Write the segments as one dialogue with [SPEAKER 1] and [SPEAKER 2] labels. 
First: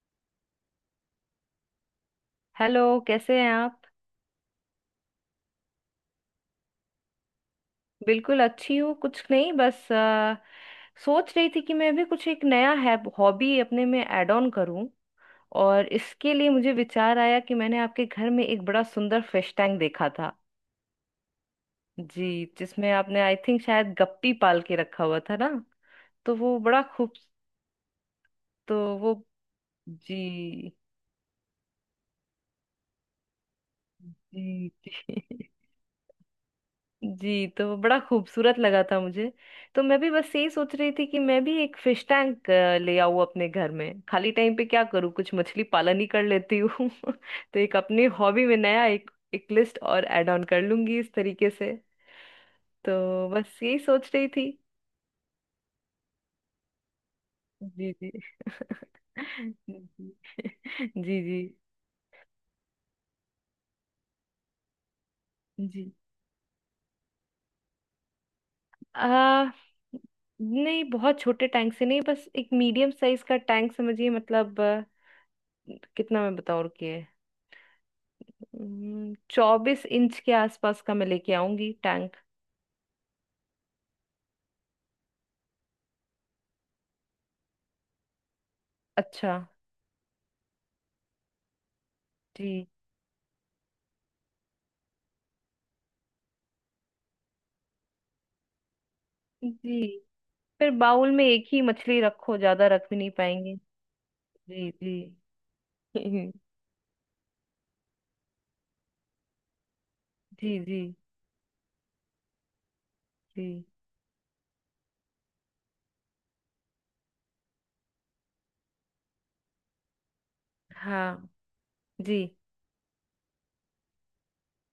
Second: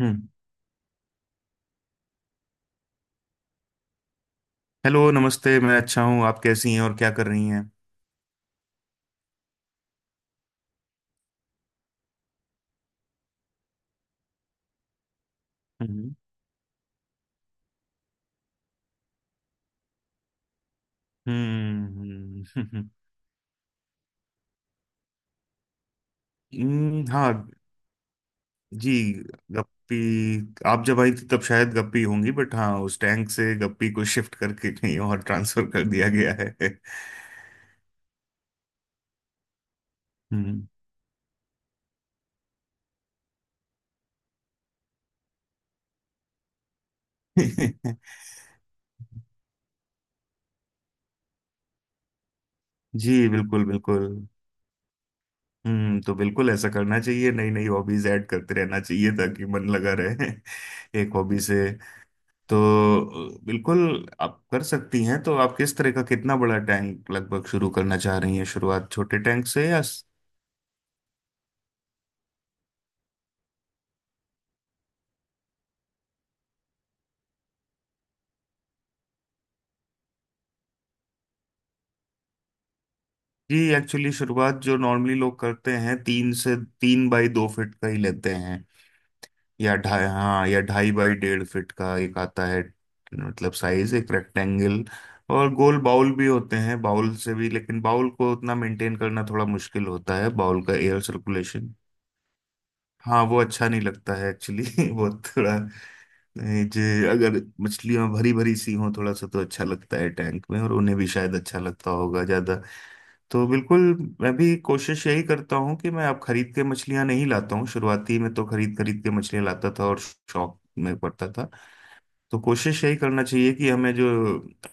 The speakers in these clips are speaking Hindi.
[SPEAKER 1] हम्म।
[SPEAKER 2] हेलो, कैसे हैं आप?
[SPEAKER 1] हेलो नमस्ते, मैं अच्छा हूँ। आप कैसी हैं और क्या कर रही हैं?
[SPEAKER 2] बिल्कुल अच्छी हूँ। कुछ नहीं, बस सोच रही थी कि मैं भी कुछ एक नया है हॉबी अपने में ऐड ऑन करूँ। और
[SPEAKER 1] हम्म।
[SPEAKER 2] इसके लिए मुझे विचार आया कि मैंने आपके घर में एक बड़ा सुंदर फिश टैंक देखा था। जी,
[SPEAKER 1] हम्म।
[SPEAKER 2] जिसमें आपने आई थिंक शायद गप्पी पाल के रखा हुआ था ना। तो वो बड़ा खूब।
[SPEAKER 1] हाँ।
[SPEAKER 2] तो
[SPEAKER 1] जी।
[SPEAKER 2] वो।
[SPEAKER 1] गप्पी।
[SPEAKER 2] जी
[SPEAKER 1] आप जब आई थी तब शायद गप्पी होंगी, बट हाँ, उस टैंक से गप्पी को शिफ्ट
[SPEAKER 2] जी,
[SPEAKER 1] करके कहीं और
[SPEAKER 2] जी
[SPEAKER 1] ट्रांसफर कर दिया गया है।
[SPEAKER 2] जी, तो बड़ा खूबसूरत लगा था मुझे। तो मैं भी बस यही
[SPEAKER 1] हम्म।
[SPEAKER 2] सोच रही थी कि मैं भी एक फिश टैंक ले आऊं अपने घर में। खाली टाइम पे क्या करूँ, कुछ मछली पालन ही कर लेती हूँ तो एक अपनी हॉबी में नया एक एक लिस्ट और ऐड ऑन कर लूंगी इस तरीके से। तो
[SPEAKER 1] जी,
[SPEAKER 2] बस
[SPEAKER 1] बिल्कुल
[SPEAKER 2] यही
[SPEAKER 1] बिल्कुल।
[SPEAKER 2] सोच रही थी।
[SPEAKER 1] तो बिल्कुल ऐसा करना चाहिए, नई नई
[SPEAKER 2] जी
[SPEAKER 1] हॉबीज
[SPEAKER 2] जी
[SPEAKER 1] ऐड करते रहना चाहिए ताकि मन लगा
[SPEAKER 2] जी।
[SPEAKER 1] रहे। एक हॉबी
[SPEAKER 2] जी
[SPEAKER 1] से। तो बिल्कुल, आप कर सकती हैं। तो आप
[SPEAKER 2] जी
[SPEAKER 1] किस तरह
[SPEAKER 2] जी।
[SPEAKER 1] का, कितना बड़ा टैंक लगभग शुरू करना चाह रही हैं? शुरुआत छोटे टैंक
[SPEAKER 2] आ,
[SPEAKER 1] से, या?
[SPEAKER 2] नहीं, बहुत छोटे टैंक से नहीं, बस एक मीडियम साइज का टैंक समझिए। मतलब कितना मैं बताऊँ, रुकिए। 24 इंच के आसपास का मैं लेके आऊंगी टैंक।
[SPEAKER 1] जी एक्चुअली, शुरुआत जो नॉर्मली लोग करते हैं, तीन से तीन बाई दो फीट का ही लेते हैं।
[SPEAKER 2] अच्छा।
[SPEAKER 1] या ढाई, हाँ, या ढाई बाई डेढ़ फीट का एक आता है।
[SPEAKER 2] जी
[SPEAKER 1] मतलब साइज एक रेक्टेंगल। और गोल बाउल भी होते हैं, बाउल से भी, लेकिन बाउल को उतना मेंटेन करना थोड़ा
[SPEAKER 2] जी।
[SPEAKER 1] मुश्किल होता है। बाउल
[SPEAKER 2] फिर
[SPEAKER 1] का एयर
[SPEAKER 2] बाउल में एक ही
[SPEAKER 1] सर्कुलेशन।
[SPEAKER 2] मछली रखो, ज्यादा रख भी नहीं
[SPEAKER 1] हाँ, वो
[SPEAKER 2] पाएंगे।
[SPEAKER 1] अच्छा नहीं लगता है एक्चुअली।
[SPEAKER 2] जी जी
[SPEAKER 1] वो थोड़ा। ए, जे अगर मछलियां भरी भरी सी हों थोड़ा सा, तो अच्छा लगता है टैंक
[SPEAKER 2] जी
[SPEAKER 1] में, और
[SPEAKER 2] जी
[SPEAKER 1] उन्हें भी शायद अच्छा लगता होगा ज्यादा। तो
[SPEAKER 2] जी।
[SPEAKER 1] बिल्कुल। मैं भी कोशिश यही करता हूँ कि मैं अब खरीद के मछलियां नहीं लाता हूँ। शुरुआती में तो खरीद खरीद के मछलियां लाता था और शौक में
[SPEAKER 2] हाँ।
[SPEAKER 1] पड़ता था।
[SPEAKER 2] जी
[SPEAKER 1] तो कोशिश यही करना चाहिए कि हमें जो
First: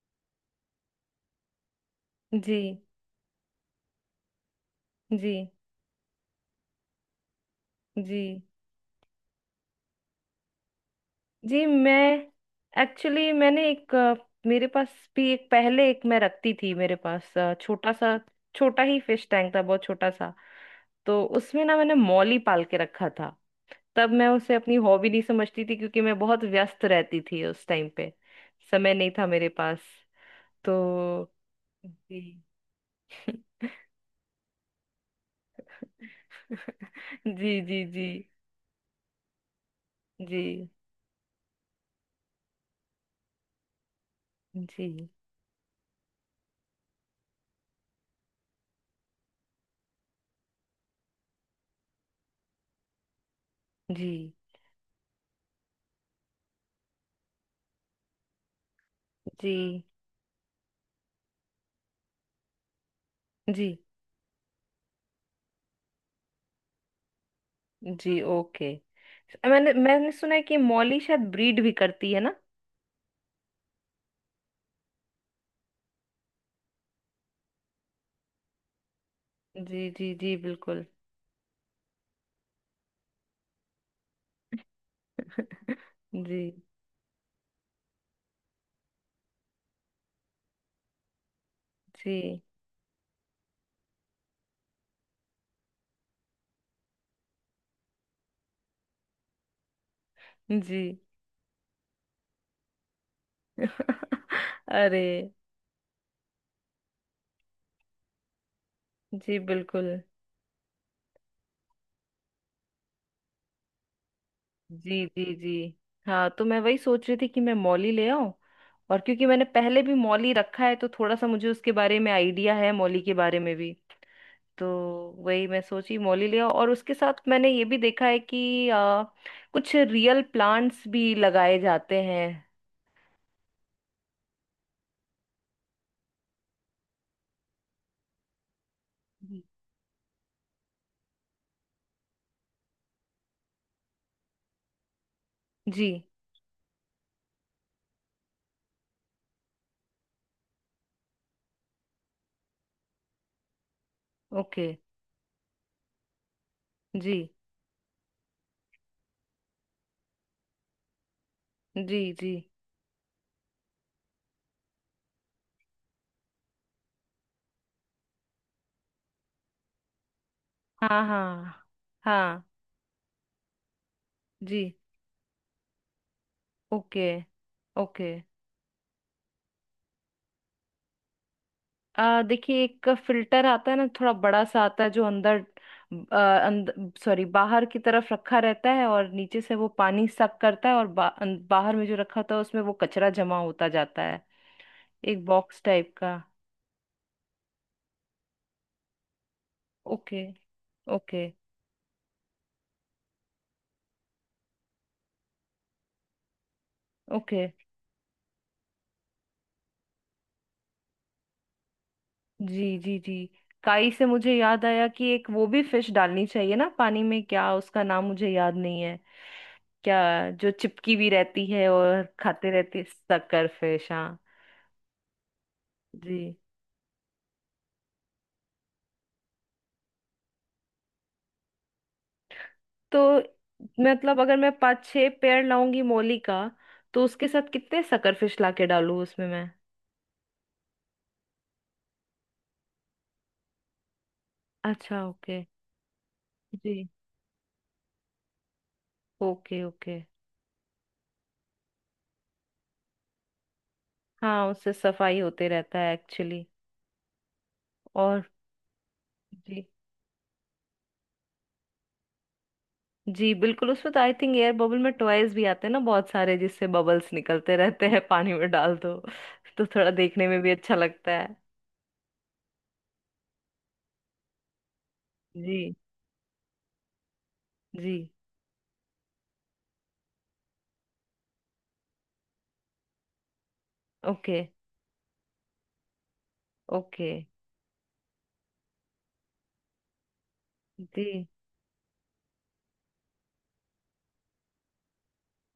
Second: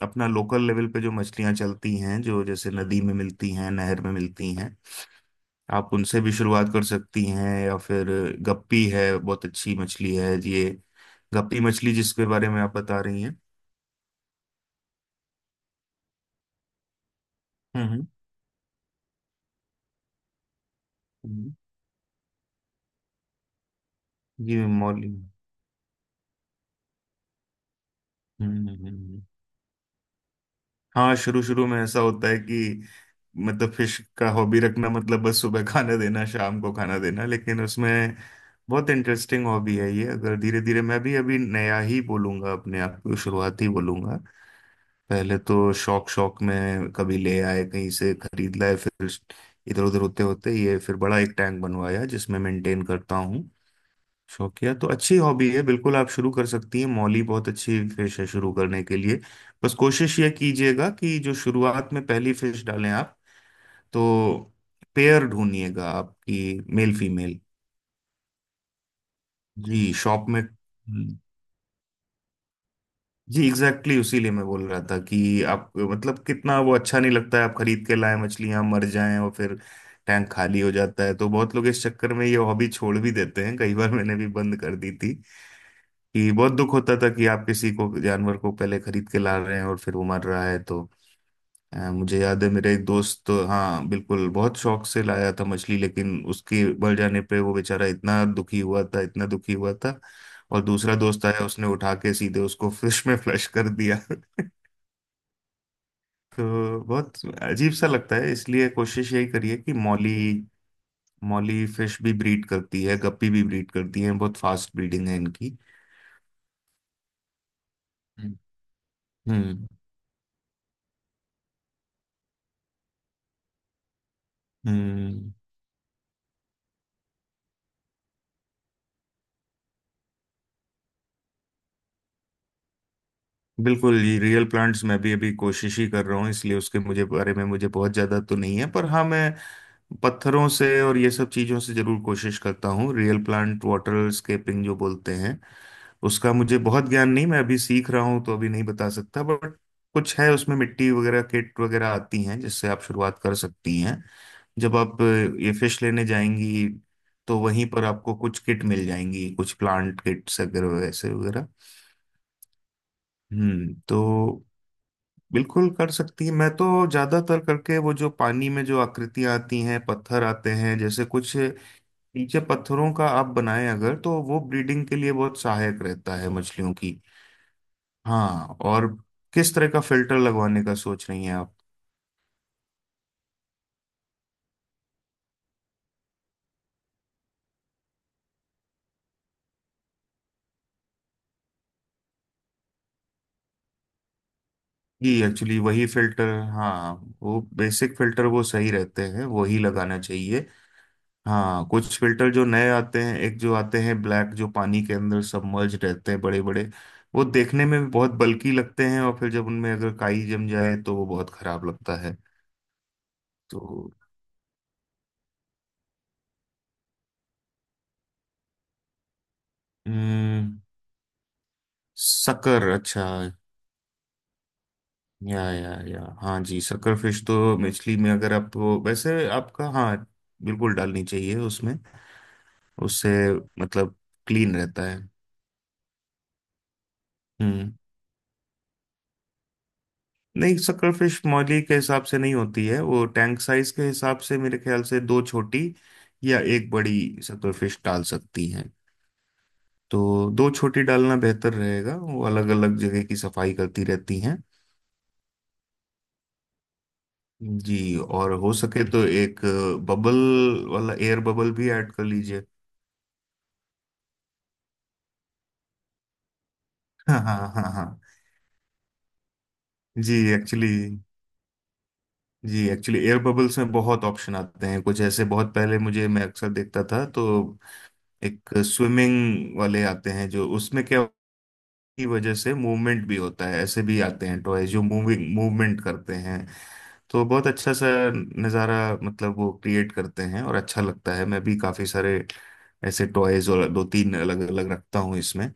[SPEAKER 1] अपना लोकल लेवल पे जो मछलियां चलती हैं, जो
[SPEAKER 2] जी
[SPEAKER 1] जैसे नदी में मिलती हैं, नहर में मिलती हैं,
[SPEAKER 2] जी
[SPEAKER 1] आप उनसे भी शुरुआत कर सकती हैं, या फिर
[SPEAKER 2] जी
[SPEAKER 1] गप्पी है, बहुत अच्छी मछली है ये। गप्पी
[SPEAKER 2] जी। मैं
[SPEAKER 1] मछली जिसके बारे में आप बता रही
[SPEAKER 2] एक्चुअली,
[SPEAKER 1] हैं।
[SPEAKER 2] मैंने एक मेरे पास भी एक पहले, एक मैं रखती थी मेरे पास
[SPEAKER 1] हम्म।
[SPEAKER 2] छोटा
[SPEAKER 1] हम्म।
[SPEAKER 2] सा। छोटा ही फिश टैंक था, बहुत छोटा सा। तो
[SPEAKER 1] हम्म,
[SPEAKER 2] उसमें ना मैंने मौली पाल के रखा था। तब मैं उसे
[SPEAKER 1] ये
[SPEAKER 2] अपनी
[SPEAKER 1] मौली।
[SPEAKER 2] हॉबी नहीं
[SPEAKER 1] हम्म।
[SPEAKER 2] समझती थी क्योंकि मैं बहुत व्यस्त रहती थी उस टाइम पे। समय नहीं
[SPEAKER 1] हम्म।
[SPEAKER 2] था मेरे पास। तो।
[SPEAKER 1] हाँ, शुरू शुरू में ऐसा
[SPEAKER 2] जी
[SPEAKER 1] होता है कि मतलब फिश का हॉबी रखना मतलब बस सुबह खाना देना, शाम को खाना देना,
[SPEAKER 2] जी
[SPEAKER 1] लेकिन
[SPEAKER 2] जी। जी
[SPEAKER 1] उसमें बहुत इंटरेस्टिंग हॉबी है ये, अगर धीरे
[SPEAKER 2] जी
[SPEAKER 1] धीरे। मैं भी अभी नया ही बोलूंगा अपने आप को, शुरुआत ही बोलूंगा।
[SPEAKER 2] जी
[SPEAKER 1] पहले तो शौक शौक में कभी ले आए, कहीं से खरीद लाए, फिर इधर उधर होते होते, ये फिर बड़ा एक टैंक बनवाया जिसमें मेंटेन करता हूँ।
[SPEAKER 2] जी
[SPEAKER 1] शौकिया तो अच्छी हॉबी है, बिल्कुल आप शुरू कर सकती हैं। मौली बहुत अच्छी फिश है शुरू करने के लिए। बस
[SPEAKER 2] जी
[SPEAKER 1] कोशिश ये कीजिएगा कि जो शुरुआत में पहली फिश डालें आप,
[SPEAKER 2] जी
[SPEAKER 1] तो पेयर ढूंढिएगा आपकी, मेल फीमेल।
[SPEAKER 2] जी। ओके, मैंने
[SPEAKER 1] जी,
[SPEAKER 2] मैंने
[SPEAKER 1] शॉप
[SPEAKER 2] सुना है
[SPEAKER 1] में।
[SPEAKER 2] कि मौली शायद ब्रीड भी करती है ना।
[SPEAKER 1] जी एग्जैक्टली उसी लिए मैं बोल रहा था कि आप, मतलब कितना वो अच्छा नहीं लगता है, आप खरीद के लाए मछलियां मर जाएं और फिर
[SPEAKER 2] जी जी
[SPEAKER 1] टैंक
[SPEAKER 2] जी,
[SPEAKER 1] खाली हो
[SPEAKER 2] बिल्कुल।
[SPEAKER 1] जाता है। तो बहुत लोग इस चक्कर में ये हॉबी छोड़ भी देते हैं, कई बार मैंने भी बंद कर दी थी। कि
[SPEAKER 2] जी
[SPEAKER 1] बहुत दुख होता था कि आप किसी को, जानवर को, पहले खरीद के ला रहे हैं और फिर वो मर रहा है। तो
[SPEAKER 2] जी
[SPEAKER 1] मुझे याद है, मेरे एक दोस्त तो, हाँ बिल्कुल, बहुत शौक से लाया था मछली, लेकिन उसके मर जाने पे वो बेचारा इतना दुखी हुआ था, इतना दुखी हुआ था। और
[SPEAKER 2] जी
[SPEAKER 1] दूसरा दोस्त आया, उसने उठा के सीधे उसको फिश में फ्लश कर दिया।
[SPEAKER 2] अरे!
[SPEAKER 1] तो बहुत अजीब सा लगता है, इसलिए कोशिश यही
[SPEAKER 2] जी
[SPEAKER 1] करिए कि
[SPEAKER 2] बिल्कुल।
[SPEAKER 1] मौली। मौली फिश भी ब्रीड करती है, गप्पी भी ब्रीड करती है, बहुत फास्ट
[SPEAKER 2] जी
[SPEAKER 1] ब्रीडिंग है
[SPEAKER 2] जी जी।
[SPEAKER 1] इनकी।
[SPEAKER 2] हाँ, तो मैं वही सोच रही थी कि मैं मौली ले आऊं।
[SPEAKER 1] हम्म।
[SPEAKER 2] और क्योंकि मैंने
[SPEAKER 1] हम्म।
[SPEAKER 2] पहले भी मौली रखा है तो थोड़ा सा मुझे उसके बारे में आइडिया है, मौली के बारे में भी। तो
[SPEAKER 1] हम्म,
[SPEAKER 2] वही मैं सोची, मौली ले आऊं। और उसके साथ मैंने ये भी देखा है कि कुछ रियल प्लांट्स भी लगाए जाते हैं।
[SPEAKER 1] बिल्कुल ये रियल प्लांट्स मैं भी अभी कोशिश ही कर रहा हूँ, इसलिए उसके मुझे बारे में मुझे बहुत ज्यादा तो नहीं है। पर हाँ, मैं
[SPEAKER 2] जी
[SPEAKER 1] पत्थरों से और ये सब चीजों से जरूर कोशिश करता हूँ। रियल प्लांट वाटर स्केपिंग जो बोलते हैं,
[SPEAKER 2] जी।
[SPEAKER 1] उसका मुझे बहुत ज्ञान नहीं, मैं अभी सीख रहा हूँ, तो अभी नहीं बता सकता, बट कुछ है उसमें, मिट्टी वगैरह, किट वगैरह आती हैं जिससे आप शुरुआत कर सकती हैं।
[SPEAKER 2] ओके।
[SPEAKER 1] जब आप ये फिश लेने जाएंगी,
[SPEAKER 2] जी
[SPEAKER 1] तो वहीं पर आपको कुछ किट मिल जाएंगी, कुछ प्लांट किट्स अगर, वैसे, वगैरह।
[SPEAKER 2] जी जी।
[SPEAKER 1] तो बिल्कुल कर सकती है। मैं तो ज्यादातर करके वो, जो पानी में जो आकृतियां आती हैं, पत्थर आते हैं
[SPEAKER 2] हाँ
[SPEAKER 1] जैसे कुछ,
[SPEAKER 2] हाँ।
[SPEAKER 1] नीचे
[SPEAKER 2] हाँ।
[SPEAKER 1] पत्थरों का आप बनाएं अगर, तो वो
[SPEAKER 2] जी।
[SPEAKER 1] ब्रीडिंग के लिए बहुत सहायक रहता है मछलियों की।
[SPEAKER 2] Okay okay.
[SPEAKER 1] हाँ, और किस तरह का फिल्टर लगवाने का सोच रही हैं आप?
[SPEAKER 2] आ देखिए, एक फिल्टर आता है ना, थोड़ा बड़ा सा आता है जो अंदर, सॉरी बाहर की तरफ रखा रहता है और नीचे से वो पानी सक करता है, और बाहर में जो रखा होता है उसमें वो कचरा जमा होता जाता है।
[SPEAKER 1] कि
[SPEAKER 2] एक
[SPEAKER 1] एक्चुअली
[SPEAKER 2] बॉक्स
[SPEAKER 1] वही
[SPEAKER 2] टाइप का।
[SPEAKER 1] फिल्टर, हाँ, वो बेसिक फिल्टर वो सही रहते हैं, वही लगाना
[SPEAKER 2] ओके।
[SPEAKER 1] चाहिए।
[SPEAKER 2] ओके
[SPEAKER 1] हाँ, कुछ फिल्टर जो नए आते हैं, एक जो आते हैं ब्लैक, जो पानी के अंदर सबमर्ज रहते हैं, बड़े बड़े, वो
[SPEAKER 2] ओके।
[SPEAKER 1] देखने में भी बहुत बल्की लगते हैं, और फिर जब उनमें अगर काई जम जाए तो वो बहुत खराब लगता है,
[SPEAKER 2] जी जी जी।
[SPEAKER 1] तो।
[SPEAKER 2] काई से मुझे याद आया कि एक वो भी फिश डालनी चाहिए ना पानी में, क्या उसका नाम मुझे याद नहीं है। क्या जो
[SPEAKER 1] हम्म,
[SPEAKER 2] चिपकी भी रहती है और खाते
[SPEAKER 1] शक्कर,
[SPEAKER 2] रहती है,
[SPEAKER 1] अच्छा।
[SPEAKER 2] सक्कर फिश, हाँ।
[SPEAKER 1] या
[SPEAKER 2] जी।
[SPEAKER 1] हाँ जी, सकरफिश तो मछली में अगर आप, वैसे आपका, हाँ, बिल्कुल डालनी चाहिए उसमें, उससे
[SPEAKER 2] तो
[SPEAKER 1] मतलब
[SPEAKER 2] मतलब, अगर मैं
[SPEAKER 1] क्लीन रहता
[SPEAKER 2] पाँच
[SPEAKER 1] है।
[SPEAKER 2] छह पेड़ लाऊंगी मोली का तो उसके साथ
[SPEAKER 1] हम्म
[SPEAKER 2] कितने शकरफिश लाके डालूं उसमें मैं?
[SPEAKER 1] नहीं, सकरफिश मौली के हिसाब से नहीं होती है, वो टैंक साइज के हिसाब से, मेरे ख्याल से
[SPEAKER 2] अच्छा
[SPEAKER 1] दो
[SPEAKER 2] ओके।
[SPEAKER 1] छोटी या एक
[SPEAKER 2] जी।
[SPEAKER 1] बड़ी सकरफिश डाल सकती हैं।
[SPEAKER 2] Okay okay.
[SPEAKER 1] तो दो छोटी डालना बेहतर रहेगा, वो अलग अलग जगह की सफाई करती रहती हैं।
[SPEAKER 2] हाँ, उससे सफाई होते रहता है एक्चुअली।
[SPEAKER 1] जी,
[SPEAKER 2] और।
[SPEAKER 1] और हो सके तो एक
[SPEAKER 2] जी
[SPEAKER 1] बबल वाला एयर बबल भी ऐड कर लीजिए।
[SPEAKER 2] जी, बिल्कुल। उसमें तो आई थिंक एयर बबल में टॉयज भी आते हैं ना बहुत सारे, जिससे बबल्स
[SPEAKER 1] हाँ, हाँ,
[SPEAKER 2] निकलते
[SPEAKER 1] हाँ,
[SPEAKER 2] रहते
[SPEAKER 1] हाँ।
[SPEAKER 2] हैं पानी में, डाल दो। तो थोड़ा
[SPEAKER 1] जी
[SPEAKER 2] देखने में भी
[SPEAKER 1] एक्चुअली
[SPEAKER 2] अच्छा लगता है।
[SPEAKER 1] जी एक्चुअली एयर बबल्स में बहुत ऑप्शन आते हैं, कुछ ऐसे बहुत
[SPEAKER 2] जी
[SPEAKER 1] पहले मुझे, मैं अक्सर देखता था, तो
[SPEAKER 2] जी।
[SPEAKER 1] एक स्विमिंग वाले आते हैं जो उसमें क्या की वजह से मूवमेंट भी होता है। ऐसे भी आते
[SPEAKER 2] ओके
[SPEAKER 1] हैं टॉय जो मूविंग मूवमेंट करते हैं।
[SPEAKER 2] ओके।
[SPEAKER 1] तो बहुत अच्छा सा नज़ारा मतलब वो क्रिएट करते हैं और अच्छा
[SPEAKER 2] जी
[SPEAKER 1] लगता है। मैं भी काफ़ी सारे ऐसे टॉयज और दो तीन अलग अलग रखता हूँ इसमें।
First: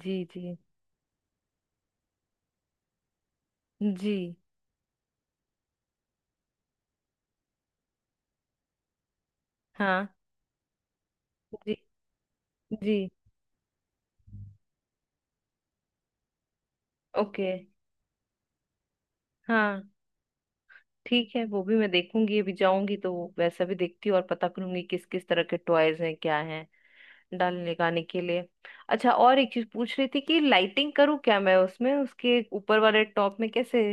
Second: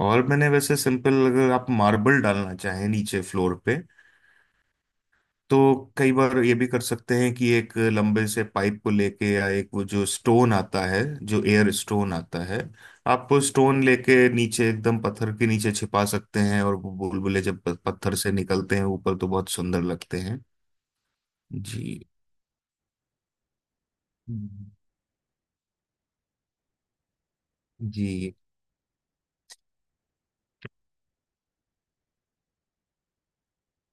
[SPEAKER 1] और मैंने
[SPEAKER 2] जी
[SPEAKER 1] वैसे सिंपल, अगर आप मार्बल डालना चाहें नीचे फ्लोर पे,
[SPEAKER 2] जी।
[SPEAKER 1] तो कई बार ये भी कर सकते हैं कि एक लंबे से पाइप को लेके, या एक वो जो
[SPEAKER 2] हाँ।
[SPEAKER 1] स्टोन आता है, जो एयर
[SPEAKER 2] जी
[SPEAKER 1] स्टोन आता है,
[SPEAKER 2] जी।
[SPEAKER 1] आप वो स्टोन लेके नीचे एकदम पत्थर के नीचे छिपा सकते हैं, और वो बुलबुले
[SPEAKER 2] ओके।
[SPEAKER 1] जब पत्थर से निकलते हैं ऊपर तो बहुत सुंदर
[SPEAKER 2] हाँ,
[SPEAKER 1] लगते हैं।
[SPEAKER 2] ठीक है, वो भी मैं
[SPEAKER 1] जी,
[SPEAKER 2] देखूंगी अभी जाऊंगी तो वैसा भी देखती हूँ और पता करूंगी किस किस तरह के टॉयज हैं क्या हैं डालने लगाने के
[SPEAKER 1] जी,
[SPEAKER 2] लिए। अच्छा, और एक चीज पूछ रही थी कि लाइटिंग करूँ क्या मैं उसमें? उसके ऊपर वाले टॉप में कैसे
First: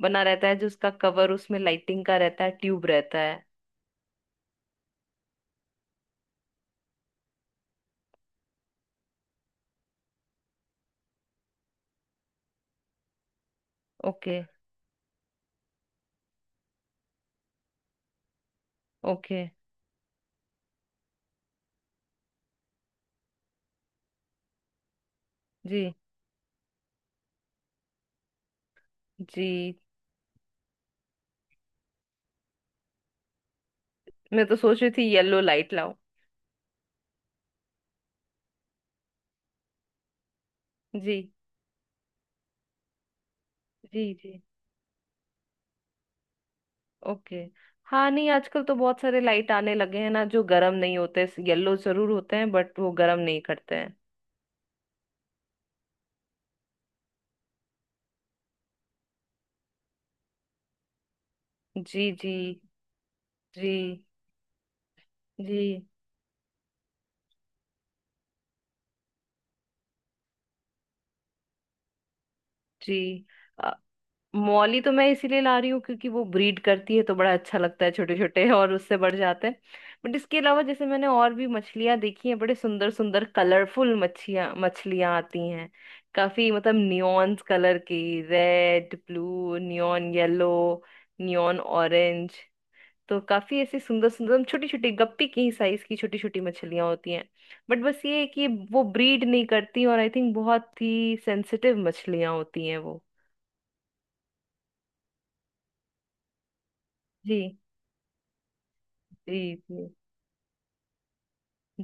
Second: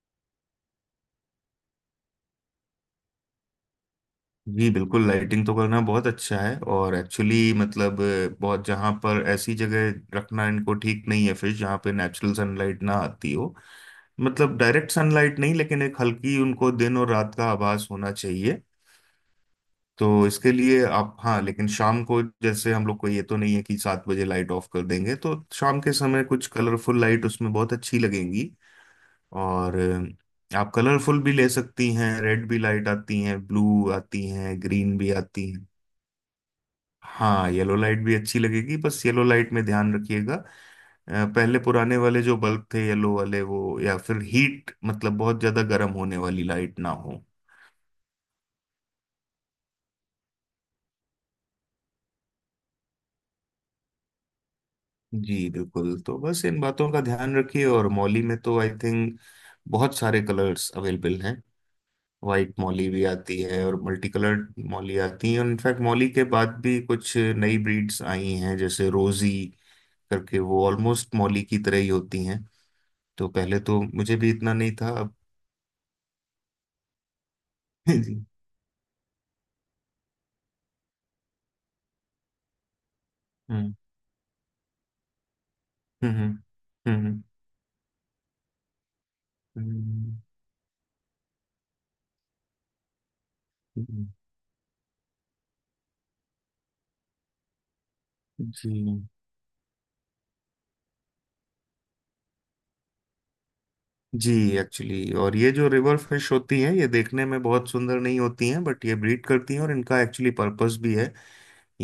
[SPEAKER 2] बना रहता है जो उसका कवर उसमें लाइटिंग का रहता है, ट्यूब रहता है।
[SPEAKER 1] जी, बिल्कुल। लाइटिंग तो करना बहुत अच्छा है, और एक्चुअली मतलब बहुत, जहाँ पर ऐसी जगह रखना इनको ठीक नहीं है, फिर जहाँ पे नेचुरल सनलाइट ना आती हो।
[SPEAKER 2] ओके
[SPEAKER 1] मतलब डायरेक्ट सनलाइट नहीं, लेकिन एक हल्की, उनको दिन और रात का आभास होना चाहिए।
[SPEAKER 2] ओके।
[SPEAKER 1] तो इसके लिए आप, हाँ, लेकिन शाम को जैसे हम लोग को ये तो नहीं है कि 7 बजे लाइट ऑफ कर देंगे, तो शाम के
[SPEAKER 2] जी
[SPEAKER 1] समय कुछ कलरफुल लाइट उसमें बहुत अच्छी लगेंगी।
[SPEAKER 2] जी।
[SPEAKER 1] और आप कलरफुल भी ले सकती हैं, रेड भी लाइट आती हैं, ब्लू आती
[SPEAKER 2] मैं तो
[SPEAKER 1] हैं,
[SPEAKER 2] सोच रही
[SPEAKER 1] ग्रीन
[SPEAKER 2] थी
[SPEAKER 1] भी
[SPEAKER 2] येलो
[SPEAKER 1] आती हैं।
[SPEAKER 2] लाइट लाऊं।
[SPEAKER 1] हाँ, येलो लाइट भी अच्छी लगेगी, बस येलो लाइट में ध्यान रखिएगा।
[SPEAKER 2] जी
[SPEAKER 1] पहले पुराने वाले जो बल्ब थे येलो वाले वो, या
[SPEAKER 2] जी
[SPEAKER 1] फिर
[SPEAKER 2] जी।
[SPEAKER 1] हीट मतलब बहुत ज्यादा गर्म होने वाली लाइट ना हो।
[SPEAKER 2] ओके, हाँ, नहीं आजकल तो बहुत सारे लाइट आने लगे हैं ना जो गर्म नहीं होते, येलो जरूर होते हैं बट वो गर्म नहीं करते हैं।
[SPEAKER 1] जी बिल्कुल, तो बस इन बातों का ध्यान रखिए। और मॉली में तो आई थिंक बहुत सारे कलर्स अवेलेबल हैं।
[SPEAKER 2] जी जी
[SPEAKER 1] वाइट मॉली भी आती है, और
[SPEAKER 2] जी
[SPEAKER 1] मल्टी कलर्ड मॉली आती है, और इनफैक्ट
[SPEAKER 2] जी
[SPEAKER 1] मॉली के बाद भी कुछ नई ब्रीड्स आई हैं, जैसे रोजी करके, वो ऑलमोस्ट मॉली की तरह ही होती हैं।
[SPEAKER 2] जी।
[SPEAKER 1] तो पहले
[SPEAKER 2] अ,
[SPEAKER 1] तो मुझे भी इतना नहीं
[SPEAKER 2] मौली
[SPEAKER 1] था,
[SPEAKER 2] तो मैं
[SPEAKER 1] अब।
[SPEAKER 2] इसीलिए ला रही हूँ क्योंकि वो ब्रीड करती है तो बड़ा अच्छा लगता है छोटे छोटे और उससे बढ़ जाते हैं। बट इसके अलावा जैसे मैंने और भी मछलियाँ देखी हैं, बड़े सुंदर सुंदर
[SPEAKER 1] हम्म।
[SPEAKER 2] कलरफुल मच्छियाँ मछलियाँ आती हैं।
[SPEAKER 1] हम्म। हम्म।
[SPEAKER 2] काफी मतलब
[SPEAKER 1] हम्म,
[SPEAKER 2] नियॉन्स कलर की, रेड ब्लू
[SPEAKER 1] हम्म,
[SPEAKER 2] नियॉन येलो, नियॉन ऑरेंज। तो काफी ऐसी
[SPEAKER 1] हम्म,
[SPEAKER 2] सुंदर सुंदर छोटी छोटी गप्पी की साइज की छोटी छोटी मछलियां होती हैं। बट बस ये है कि
[SPEAKER 1] जी।
[SPEAKER 2] वो ब्रीड नहीं करती और आई थिंक बहुत ही सेंसिटिव मछलियां होती हैं वो।
[SPEAKER 1] जी एक्चुअली, और ये जो रिवर फिश होती हैं, ये देखने में
[SPEAKER 2] जी
[SPEAKER 1] बहुत सुंदर नहीं होती हैं, बट ये ब्रीड करती
[SPEAKER 2] जी
[SPEAKER 1] हैं, और
[SPEAKER 2] जी
[SPEAKER 1] इनका एक्चुअली पर्पस भी है।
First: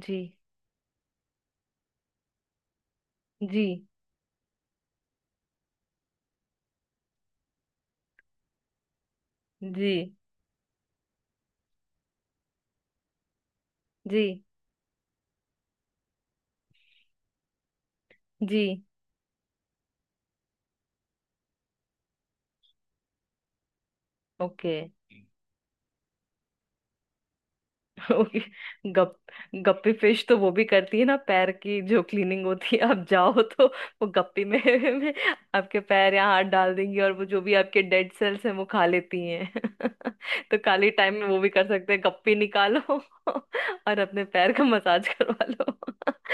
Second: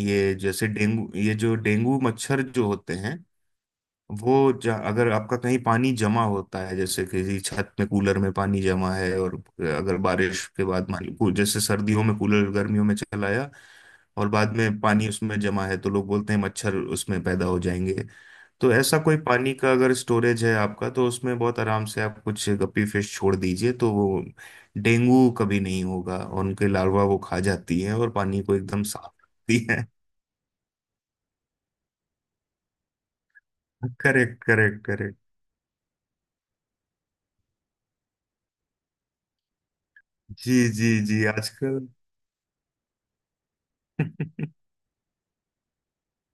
[SPEAKER 2] जी।
[SPEAKER 1] जैसे डेंगू, ये जो डेंगू मच्छर जो होते हैं,
[SPEAKER 2] जी
[SPEAKER 1] वो अगर आपका कहीं पानी जमा होता है, जैसे किसी छत में, कूलर में पानी जमा है, और
[SPEAKER 2] जी
[SPEAKER 1] अगर बारिश के बाद मान लो जैसे सर्दियों में कूलर गर्मियों में चलाया,
[SPEAKER 2] जी
[SPEAKER 1] और बाद में पानी उसमें जमा है, तो लोग बोलते हैं मच्छर उसमें पैदा हो जाएंगे।
[SPEAKER 2] जी।
[SPEAKER 1] तो ऐसा कोई पानी का अगर स्टोरेज है आपका, तो उसमें बहुत आराम से आप कुछ गप्पी फिश छोड़ दीजिए, तो वो
[SPEAKER 2] ओके
[SPEAKER 1] डेंगू कभी नहीं होगा, और उनके लार्वा वो खा जाती है और
[SPEAKER 2] ओके।
[SPEAKER 1] पानी को एकदम साफ
[SPEAKER 2] गप
[SPEAKER 1] रखती है।
[SPEAKER 2] गप्पी फिश तो वो भी करती है ना, पैर की जो क्लीनिंग होती है आप जाओ तो वो
[SPEAKER 1] करेक्ट,
[SPEAKER 2] गप्पी में,
[SPEAKER 1] करेक्ट,
[SPEAKER 2] में
[SPEAKER 1] करेक्ट।
[SPEAKER 2] आपके पैर या हाथ डाल देंगी और वो जो भी आपके डेड सेल्स हैं वो खा लेती हैं।
[SPEAKER 1] जी,
[SPEAKER 2] तो
[SPEAKER 1] जी,
[SPEAKER 2] खाली टाइम
[SPEAKER 1] जी,
[SPEAKER 2] में वो भी कर
[SPEAKER 1] आजकल।
[SPEAKER 2] सकते हैं, गप्पी निकालो और अपने पैर का मसाज करवा लो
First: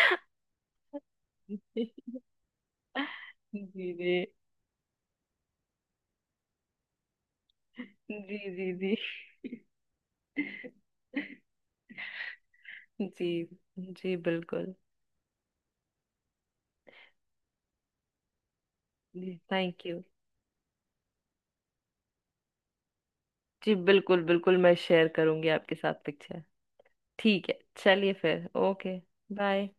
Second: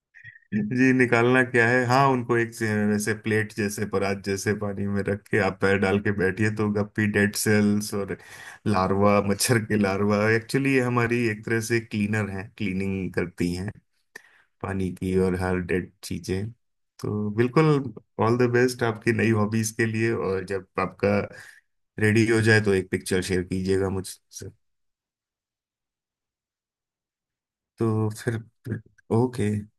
[SPEAKER 1] जी, निकालना क्या है, हाँ उनको वैसे प्लेट
[SPEAKER 2] जी
[SPEAKER 1] जैसे,
[SPEAKER 2] जी जी।
[SPEAKER 1] परात जैसे पानी में रख के आप पैर डाल के बैठिए, तो गप्पी डेड सेल्स और
[SPEAKER 2] जी जी
[SPEAKER 1] लार्वा, मच्छर के लार्वा, एक्चुअली ये हमारी एक तरह से क्लीनर हैं, क्लीनिंग
[SPEAKER 2] जी।
[SPEAKER 1] करती हैं
[SPEAKER 2] जी बिल्कुल।
[SPEAKER 1] पानी की और हर डेड चीजें। तो बिल्कुल, ऑल द बेस्ट आपकी नई
[SPEAKER 2] जी
[SPEAKER 1] हॉबीज
[SPEAKER 2] थैंक
[SPEAKER 1] के
[SPEAKER 2] यू।
[SPEAKER 1] लिए। और जब आपका रेडी हो जाए तो एक पिक्चर शेयर
[SPEAKER 2] जी
[SPEAKER 1] कीजिएगा
[SPEAKER 2] बिल्कुल
[SPEAKER 1] मुझसे।
[SPEAKER 2] बिल्कुल, मैं शेयर करूंगी आपके साथ पिक्चर। ठीक है।
[SPEAKER 1] तो
[SPEAKER 2] चलिए
[SPEAKER 1] फिर,
[SPEAKER 2] फिर, ओके,
[SPEAKER 1] ओके।
[SPEAKER 2] बाय।